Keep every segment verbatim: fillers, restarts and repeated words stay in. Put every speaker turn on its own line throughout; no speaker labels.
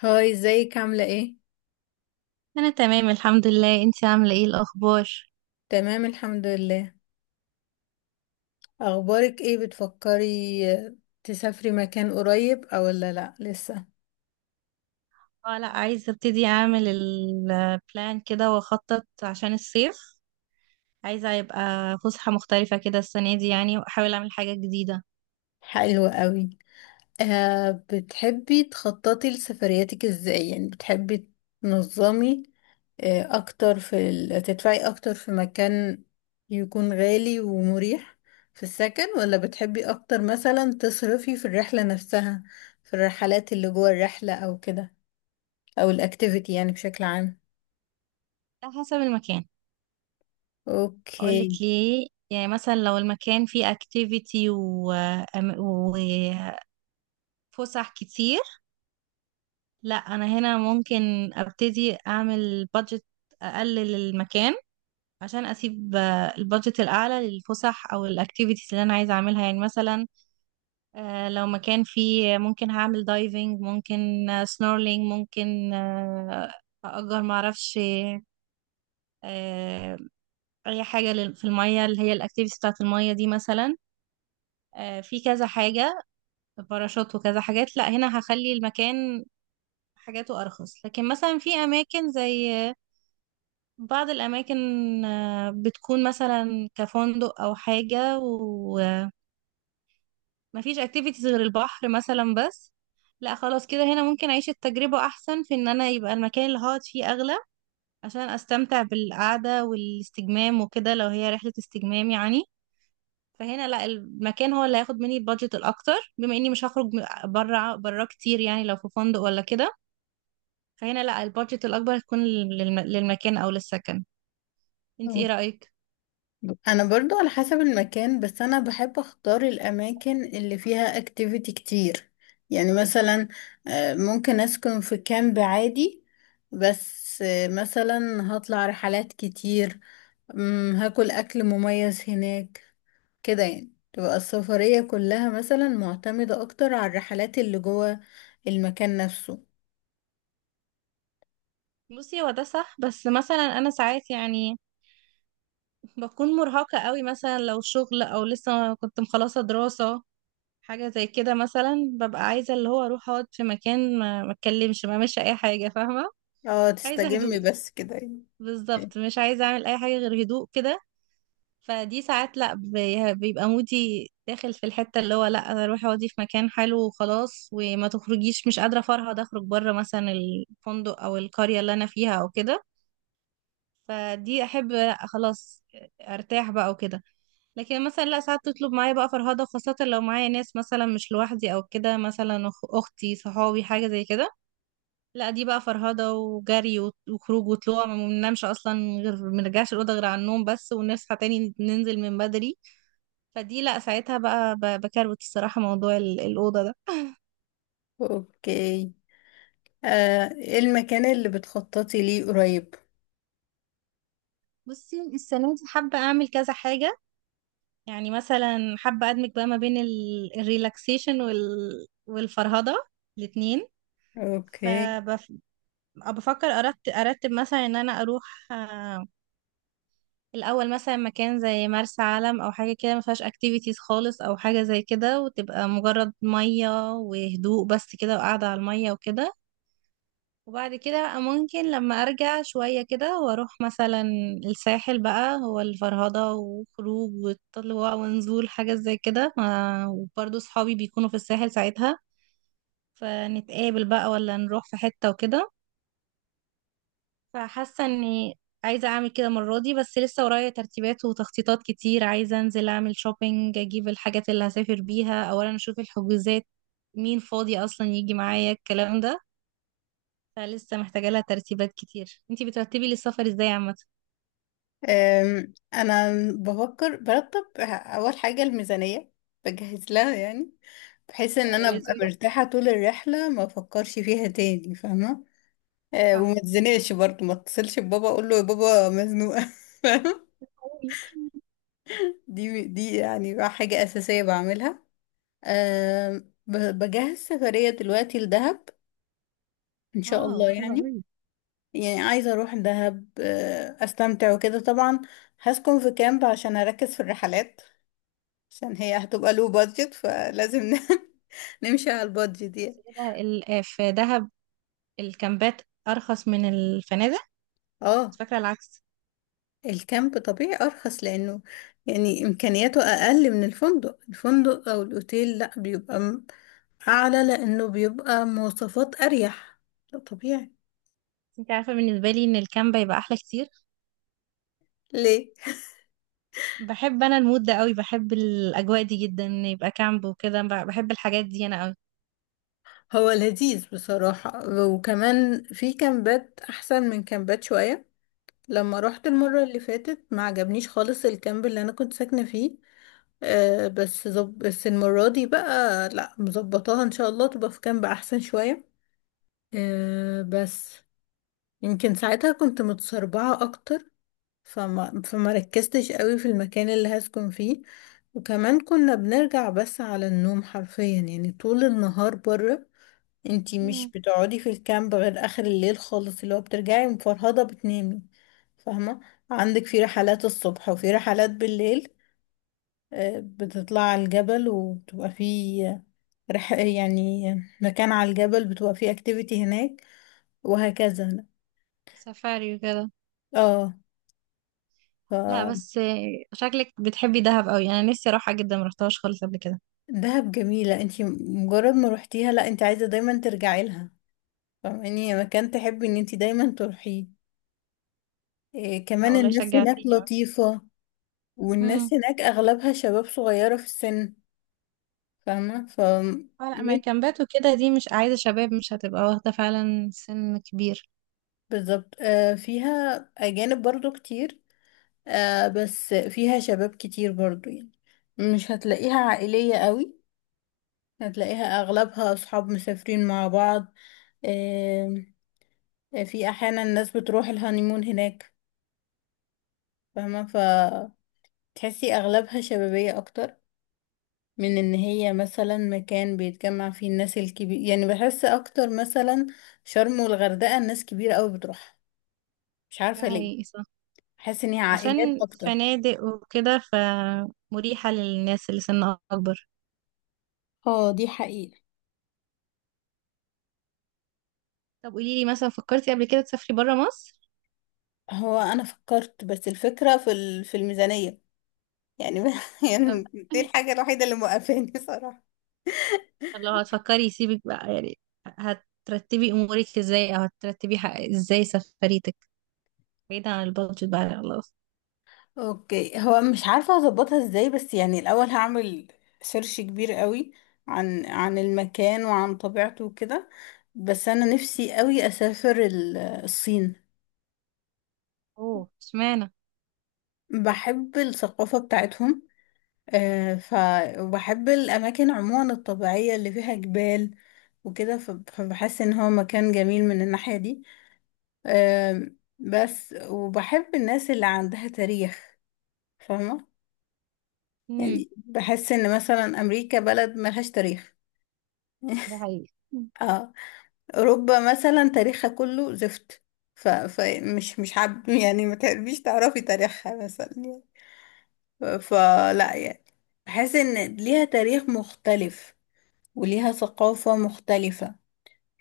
هاي، ازيك؟ عاملة ايه؟
انا تمام الحمد لله. انتي عامله ايه الاخبار؟
تمام، الحمد لله. اخبارك ايه؟ بتفكري آه، تسافري مكان قريب او ولا لا لسه؟
اه، لا عايزه ابتدي اعمل البلان كده واخطط عشان الصيف. عايزه يبقى فسحه مختلفه كده السنه دي، يعني واحاول اعمل حاجه جديده.
حلو قوي. آه بتحبي تخططي لسفرياتك ازاي؟ يعني بتحبي تنظمي آه اكتر في ال... تدفعي اكتر في مكان يكون غالي ومريح في السكن، ولا بتحبي اكتر مثلا تصرفي في الرحلة نفسها، في الرحلات اللي جوه الرحلة او كده، او الاكتيفيتي، يعني بشكل عام؟
على حسب المكان. اقول لك
اوكي.
ليه، يعني مثلا لو المكان فيه اكتيفيتي و... أم- وفسح كتير، لا انا هنا ممكن ابتدي اعمل بادجت، اقلل المكان عشان اسيب آه، البادجت الاعلى للفسح او الاكتيفيتيز اللي انا عايزه اعملها. يعني مثلا آه، لو مكان فيه، ممكن هعمل دايفنج، ممكن آه، سنورلينج، ممكن آه، أأجر، معرفش، آه، أي حاجة لل- في المية، اللي هي الأكتيفيتي بتاعة المية دي مثلا. آه، في كذا حاجة، باراشوت وكذا حاجات. لا هنا هخلي المكان حاجاته أرخص. لكن مثلا في أماكن زي آه، بعض الأماكن، آه، بتكون مثلا كفندق أو حاجة، مفيش اكتيفيتيز غير البحر مثلا بس، لا خلاص كده هنا ممكن اعيش التجربة احسن في ان انا يبقى المكان اللي هقعد فيه اغلى، عشان استمتع بالقعدة والاستجمام وكده، لو هي رحلة استجمام يعني. فهنا لا المكان هو اللي هياخد مني البادجت الاكتر، بما اني مش هخرج بره بره كتير، يعني لو في فندق ولا كده. فهنا لا البادجت الاكبر هتكون للم- للمكان او للسكن. انت ايه
أوك-
رأيك؟
انا برضو على حسب المكان، بس انا بحب اختار الاماكن اللي فيها اكتيفيتي كتير. يعني مثلا آه، ممكن اسكن في كامب عادي، بس آه، مثلا هطلع رحلات كتير، مم، هاكل اكل مميز هناك. كده يعني تبقى السفرية كلها مثلا معتمدة اكتر على الرحلات اللي جوه المكان نفسه.
بصي هو ده صح، بس مثلا انا ساعات يعني بكون مرهقة قوي، مثلا لو شغل او لسه كنت مخلصة دراسة حاجة زي كده، مثلا ببقى عايزة اللي هو اروح اقعد في مكان، ما ما اتكلمش، ما اعملش اي حاجة. فاهمة؟
اه،
عايزة
تستجمي
هدوء.
بس كده يعني.
بالظبط مش عايزة اعمل اي حاجة غير هدوء كده. فدي ساعات لا بي- بيبقى مودي داخل في الحتة اللي هو لا انا اروح اقعدي في مكان حلو وخلاص، وما تخرجيش، مش قادرة افرهد اخرج بره مثلا الفندق او القرية اللي انا فيها او كده. فدي احب خلاص ارتاح بقى وكده. لكن مثلا لا ساعات تطلب معايا بقى فرهضة، خاصة لو معايا ناس مثلا، مش لوحدي او كده، مثلا أخ- اختي، صحابي، حاجة زي كده. لا دي بقى فرهضة وجري وت- وخروج وطلوع، ما بننامش اصلا، غير ما نرجعش الأوضة غير على النوم بس، ونصحى تاني ننزل من بدري. فدي لا ساعتها بقى ب- بكروت الصراحة موضوع ال- الأوضة ده.
اوكي. آه، إيه المكان اللي بتخططي ليه قريب؟
بصي السنة دي حابة أعمل كذا حاجة، يعني مثلا حابة أدمج بقى ما بين ال- الريلاكسيشن وال... والفرهدة الاتنين.
اوكي.
فبفكر أرتب أرتب مثلا إن أنا أروح آه، الأول مثلا مكان زي مرسى علم أو حاجة كده، ما فيهاش أكتيفيتيز خالص أو حاجة زي كده، وتبقى مجرد مية وهدوء بس كده، وقاعدة على المية وكده. وبعد كده ممكن لما ارجع شوية كده واروح مثلا الساحل بقى، هو الفرهدة وخروج وطلوع ونزول، حاجة زي كده. ما- وبرضه صحابي بيكونوا في الساحل ساعتها، فنتقابل بقى ولا نروح في حتة وكده. فحاسة اني عايزة اعمل كده المرة دي. بس لسه ورايا ترتيبات وتخطيطات كتير، عايزة انزل اعمل شوبينج، اجيب الحاجات اللي هسافر بيها، اولا اشوف الحجوزات، مين فاضي اصلا يجي معايا، الكلام ده. فلسه محتاجة لها ترتيبات كتير. انتي بترتبي لي السفر ازاي عامة؟
آم، انا بفكر برتب اول حاجة الميزانية، بجهز لها يعني، بحيث
ده
ان
ده
انا
لازم
ابقى
ده.
مرتاحة طول الرحلة ما افكرش فيها تاني، فاهمة؟ آه، وما
صح.
اتزنقش برضه، ما اتصلش ببابا اقول له يا بابا مزنوقة فاهمة؟
أوي.
دي دي يعني حاجة اساسية بعملها. آم، ب- بجهز سفرية دلوقتي لدهب ان شاء
اه،
الله
حلو
يعني.
قوي.
يعني عايزة اروح دهب آه، استمتع وكده طبعا. هسكن في كامب عشان اركز في الرحلات، عشان هي هتبقى لو بادجت فلازم ن- نمشي على البادجت
بس
يعني.
كده ال- آه، في دهب الكامبات ارخص من الفنادق. كنت
اه،
فاكرة العكس.
الكامب طبيعي ارخص لانه يعني امكانياته اقل من الفندق الفندق او الاوتيل لا بيبقى م- اعلى لانه بيبقى مواصفات اريح، ده طبيعي.
بس انتي عارفة، بالنسبة لي ان الكامب يبقى احلى كتير.
ليه؟
بحب انا المود ده قوي، بحب الاجواء دي جدا، إن يبقى كامب وكده، ب- بحب الحاجات دي انا قوي.
هو لذيذ بصراحة، وكمان في كامبات احسن من كامبات شوية. لما روحت
مم.
المرة اللي فاتت ما عجبنيش خالص الكامب اللي انا كنت ساكنة فيه. آه بس زب... بس المرة دي بقى لا مظبطاها ان شاء الله تبقى في كامب احسن شوية. آه بس يمكن ساعتها كنت متسربعة اكتر فما فما ركزتش قوي في المكان اللي هسكن فيه. وكمان كنا بنرجع بس على النوم حرفيا، يعني طول النهار بره. انتي مش
مم.
بتقعدي في الكامب غير اخر الليل خالص، اللي هو بترجعي مفرهدة بتنامي، فاهمة؟ عندك في رحلات الصبح وفي رحلات بالليل، آه، بتطلع على الجبل وبتبقى في رح يعني مكان على الجبل بتبقى فيه اكتيفيتي هناك، وهكذا.
سفاري وكده.
اه. ف
لا بس آه، شكلك بتحبي دهب قوي، انا نفسي اروحها جدا، ما رحتهاش خالص قبل كده.
دهب جميلة، انتي مجرد ما روحتيها لا انتي عايزة دايما ترجعي لها، فاهماني؟ هي مكان تحبي ان انتي دايما تروحيه. إيه
لا
كمان،
والله
الناس هناك
شجعتيني
لطيفة.
قوي.
والناس هناك اغلبها شباب صغيرة في السن، فاهمة؟ ف
اه لا، ما
مت-
كامبات وكده دي مش عايزة شباب، مش هتبقى واخدة فعلا سن كبير.
بالظبط. آه فيها اجانب برضو كتير، آه بس فيها شباب كتير برضو، يعني مش هتلاقيها عائلية قوي، هتلاقيها اغلبها اصحاب مسافرين مع بعض. آه في احيانا الناس بتروح الهانيمون هناك، فاهمة؟ فتحسي اغلبها شبابية اكتر من ان هي مثلا مكان بيتجمع فيه الناس الكبير. يعني بحس اكتر مثلا شرم والغردقة الناس كبيرة قوي بتروحها، مش
ده
عارفة ليه.
حقيقي، صح،
بحس ان هي عائلات
عشان
اكتر.
فنادق وكده فمريحة للناس اللي سن أكبر.
اه، دي حقيقة.
طب قوليلي مثلا، فكرتي قبل كده تسافري برا مصر؟
هو انا فكرت، بس الفكرة في ال- في الميزانية يعني يعني.
طب.
دي الحاجة الوحيدة اللي موقفاني صراحة.
طب لو هتفكري، سيبك بقى يعني، هترتبي أمورك ازاي، أو هترتبي ح- ازاي سفريتك، بعيدا عن البادجت بقى خلاص؟
اوكي، هو مش عارفة اظبطها ازاي، بس يعني الاول هعمل سيرش كبير قوي عن عن المكان وعن طبيعته وكده. بس انا نفسي قوي اسافر ال- الصين.
اوه، اشمعنى؟
بحب الثقافة بتاعتهم، آه، ف وبحب الأماكن عموما الطبيعية اللي فيها جبال وكده، ف- فبحس إن هو مكان جميل من الناحية دي. آم، بس وبحب الناس اللي عندها تاريخ، فاهمة؟
مم.
يعني بحس إن مثلا أمريكا بلد ملهاش تاريخ
ده حقيقي. مم.
اه. أوروبا مثلا تاريخها كله زفت، ف... فمش مش حب يعني ما تقربيش تعرفي تاريخها مثلا، فلا يعني. بحس ان ليها تاريخ مختلف، وليها ثقافة مختلفة،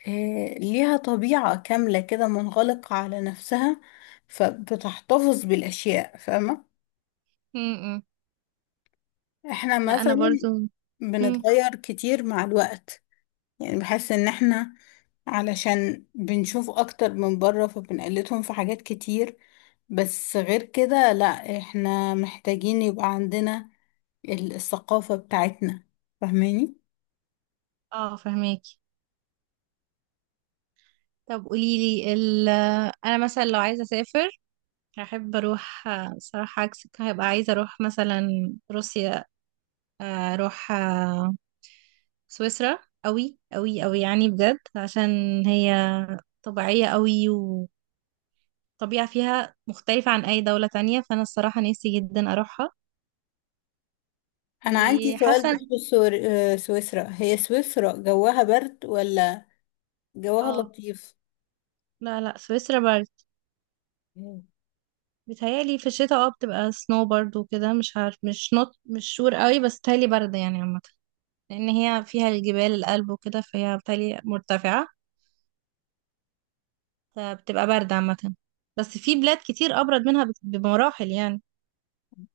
إيه، ليها طبيعة كاملة كده منغلقة على نفسها، فبتحتفظ بالأشياء، فاهمة؟
مم.
احنا
لا أنا
مثلا
برضو. مم.
بنتغير كتير مع الوقت. يعني بحس ان احنا علشان بنشوف اكتر من بره فبنقلدهم في حاجات كتير، بس غير كده لا. احنا محتاجين يبقى عندنا ال- الثقافة بتاعتنا، فاهماني؟
اه فهماكي. طب قوليلي ال، انا مثلا لو عايزه اسافر، هحب اروح آه، صراحه عكسك، هبقى عايزه اروح مثلا روسيا، آه، اروح آه، سويسرا، قوي قوي قوي يعني بجد، عشان هي طبيعيه قوي، وطبيعه فيها مختلفه عن اي دوله تانية، فانا الصراحه نفسي جدا اروحها.
انا عندي سؤال
وحاسه إن-
بخصوص سور- آه، سويسرا. هي سويسرا جواها برد ولا جواها
اه،
لطيف؟
لا لا، سويسرا برد.
مم.
بتهيألي في الشتاء اه بتبقى سنو، برد وكده، مش عارف، مش نوت، مش شور قوي، بس بتهيألي برد يعني عامة، لأن هي فيها الجبال الألب وكده، فهي بالتالي مرتفعة، فبتبقى باردة عامة. بس في بلاد كتير أبرد منها بت- بمراحل يعني.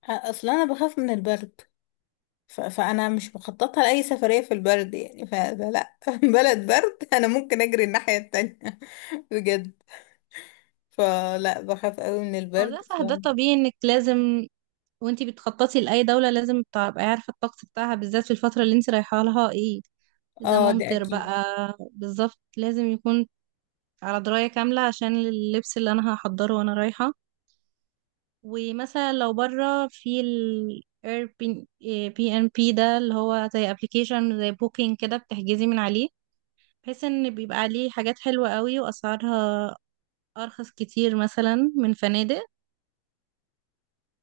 آه، اصلا انا بخاف من البرد، ف... فانا مش مخططه لاي سفريه في البرد يعني، ف... فلا بلد برد انا ممكن اجري الناحيه التانية بجد. فلا، بخاف قوي من
هو ده
البرد ف...
صح، ده طبيعي إنك لازم، وانتي بتخططي لأي دولة، لازم تبقي عارفة الطقس بتاعها، بالذات في الفترة اللي انتي رايحة لها، ايه إذا
اه، ده
ممطر
اكيد.
بقى. بالظبط لازم يكون على دراية كاملة، عشان اللبس اللي أنا هحضره وأنا رايحة. ومثلا لو بره، في ال Airbnb- بي ان بي ده، اللي هو زي ابلكيشن زي بوكينج كده، بتحجزي من عليه، بحيث ان بيبقى عليه حاجات حلوة قوي واسعارها ارخص كتير مثلا من فنادق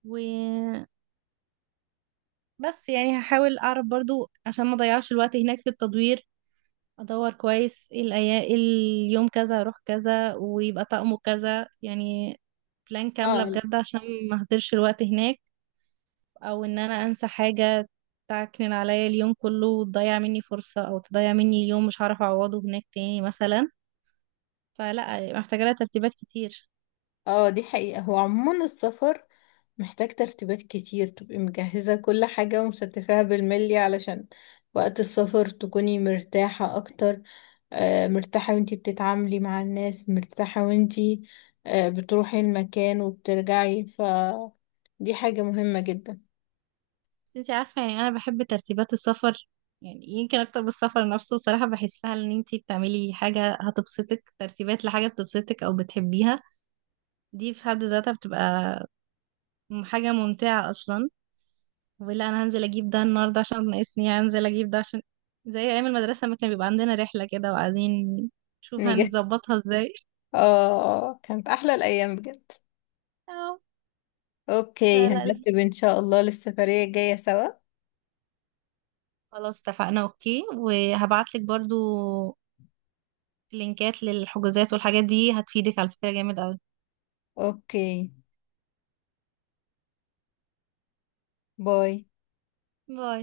وبس. يعني هحاول اعرف برضو عشان ما اضيعش الوقت هناك في التدوير، ادور كويس ايه الايام، اليوم كذا اروح كذا ويبقى طقمه كذا، يعني بلان كاملة
اه،
بجد عشان ما اهدرش الوقت هناك، او ان انا انسى حاجة تعكنن عليا اليوم كله، وتضيع مني فرصة، او تضيع مني اليوم، مش هعرف اعوضه هناك تاني مثلا. فلا محتاجة لها ترتيبات كتير.
اه، دي حقيقة. هو عموما السفر محتاج ترتيبات كتير تبقي مجهزة كل حاجة ومستفاها بالملي، علشان وقت السفر تكوني مرتاحة أكتر، آه، مرتاحة وانتي بتتعاملي مع الناس، مرتاحة وانتي آه، بتروحي المكان وبترجعي. ف دي حاجة مهمة جدا.
بس انتي عارفة يعني، انا بحب ترتيبات السفر يعني، يمكن اكتر بالسفر نفسه صراحة. بحسها ان انتي بتعملي حاجة هتبسطك، ترتيبات لحاجة بتبسطك او بتحبيها، دي في حد ذاتها بتبقى م- حاجة ممتعة اصلا. ولا انا هنزل اجيب ده النهاردة عشان ناقصني، يعني هنزل اجيب ده عشان، زي ايام المدرسة ما كان بيبقى عندنا رحلة كده وعايزين نشوف
نجح
هنظبطها ازاي.
اه. آه، كانت أحلى الأيام بجد.
اه.
اوكي،
فلا،
هنرتب ان شاء الله للسفرية الجاية سوا.
خلاص اتفقنا اوكي. وهبعتلك برضو لينكات للحجوزات، والحاجات دي هتفيدك على فكرة جامد اوي.
اوكي، باي.
باي.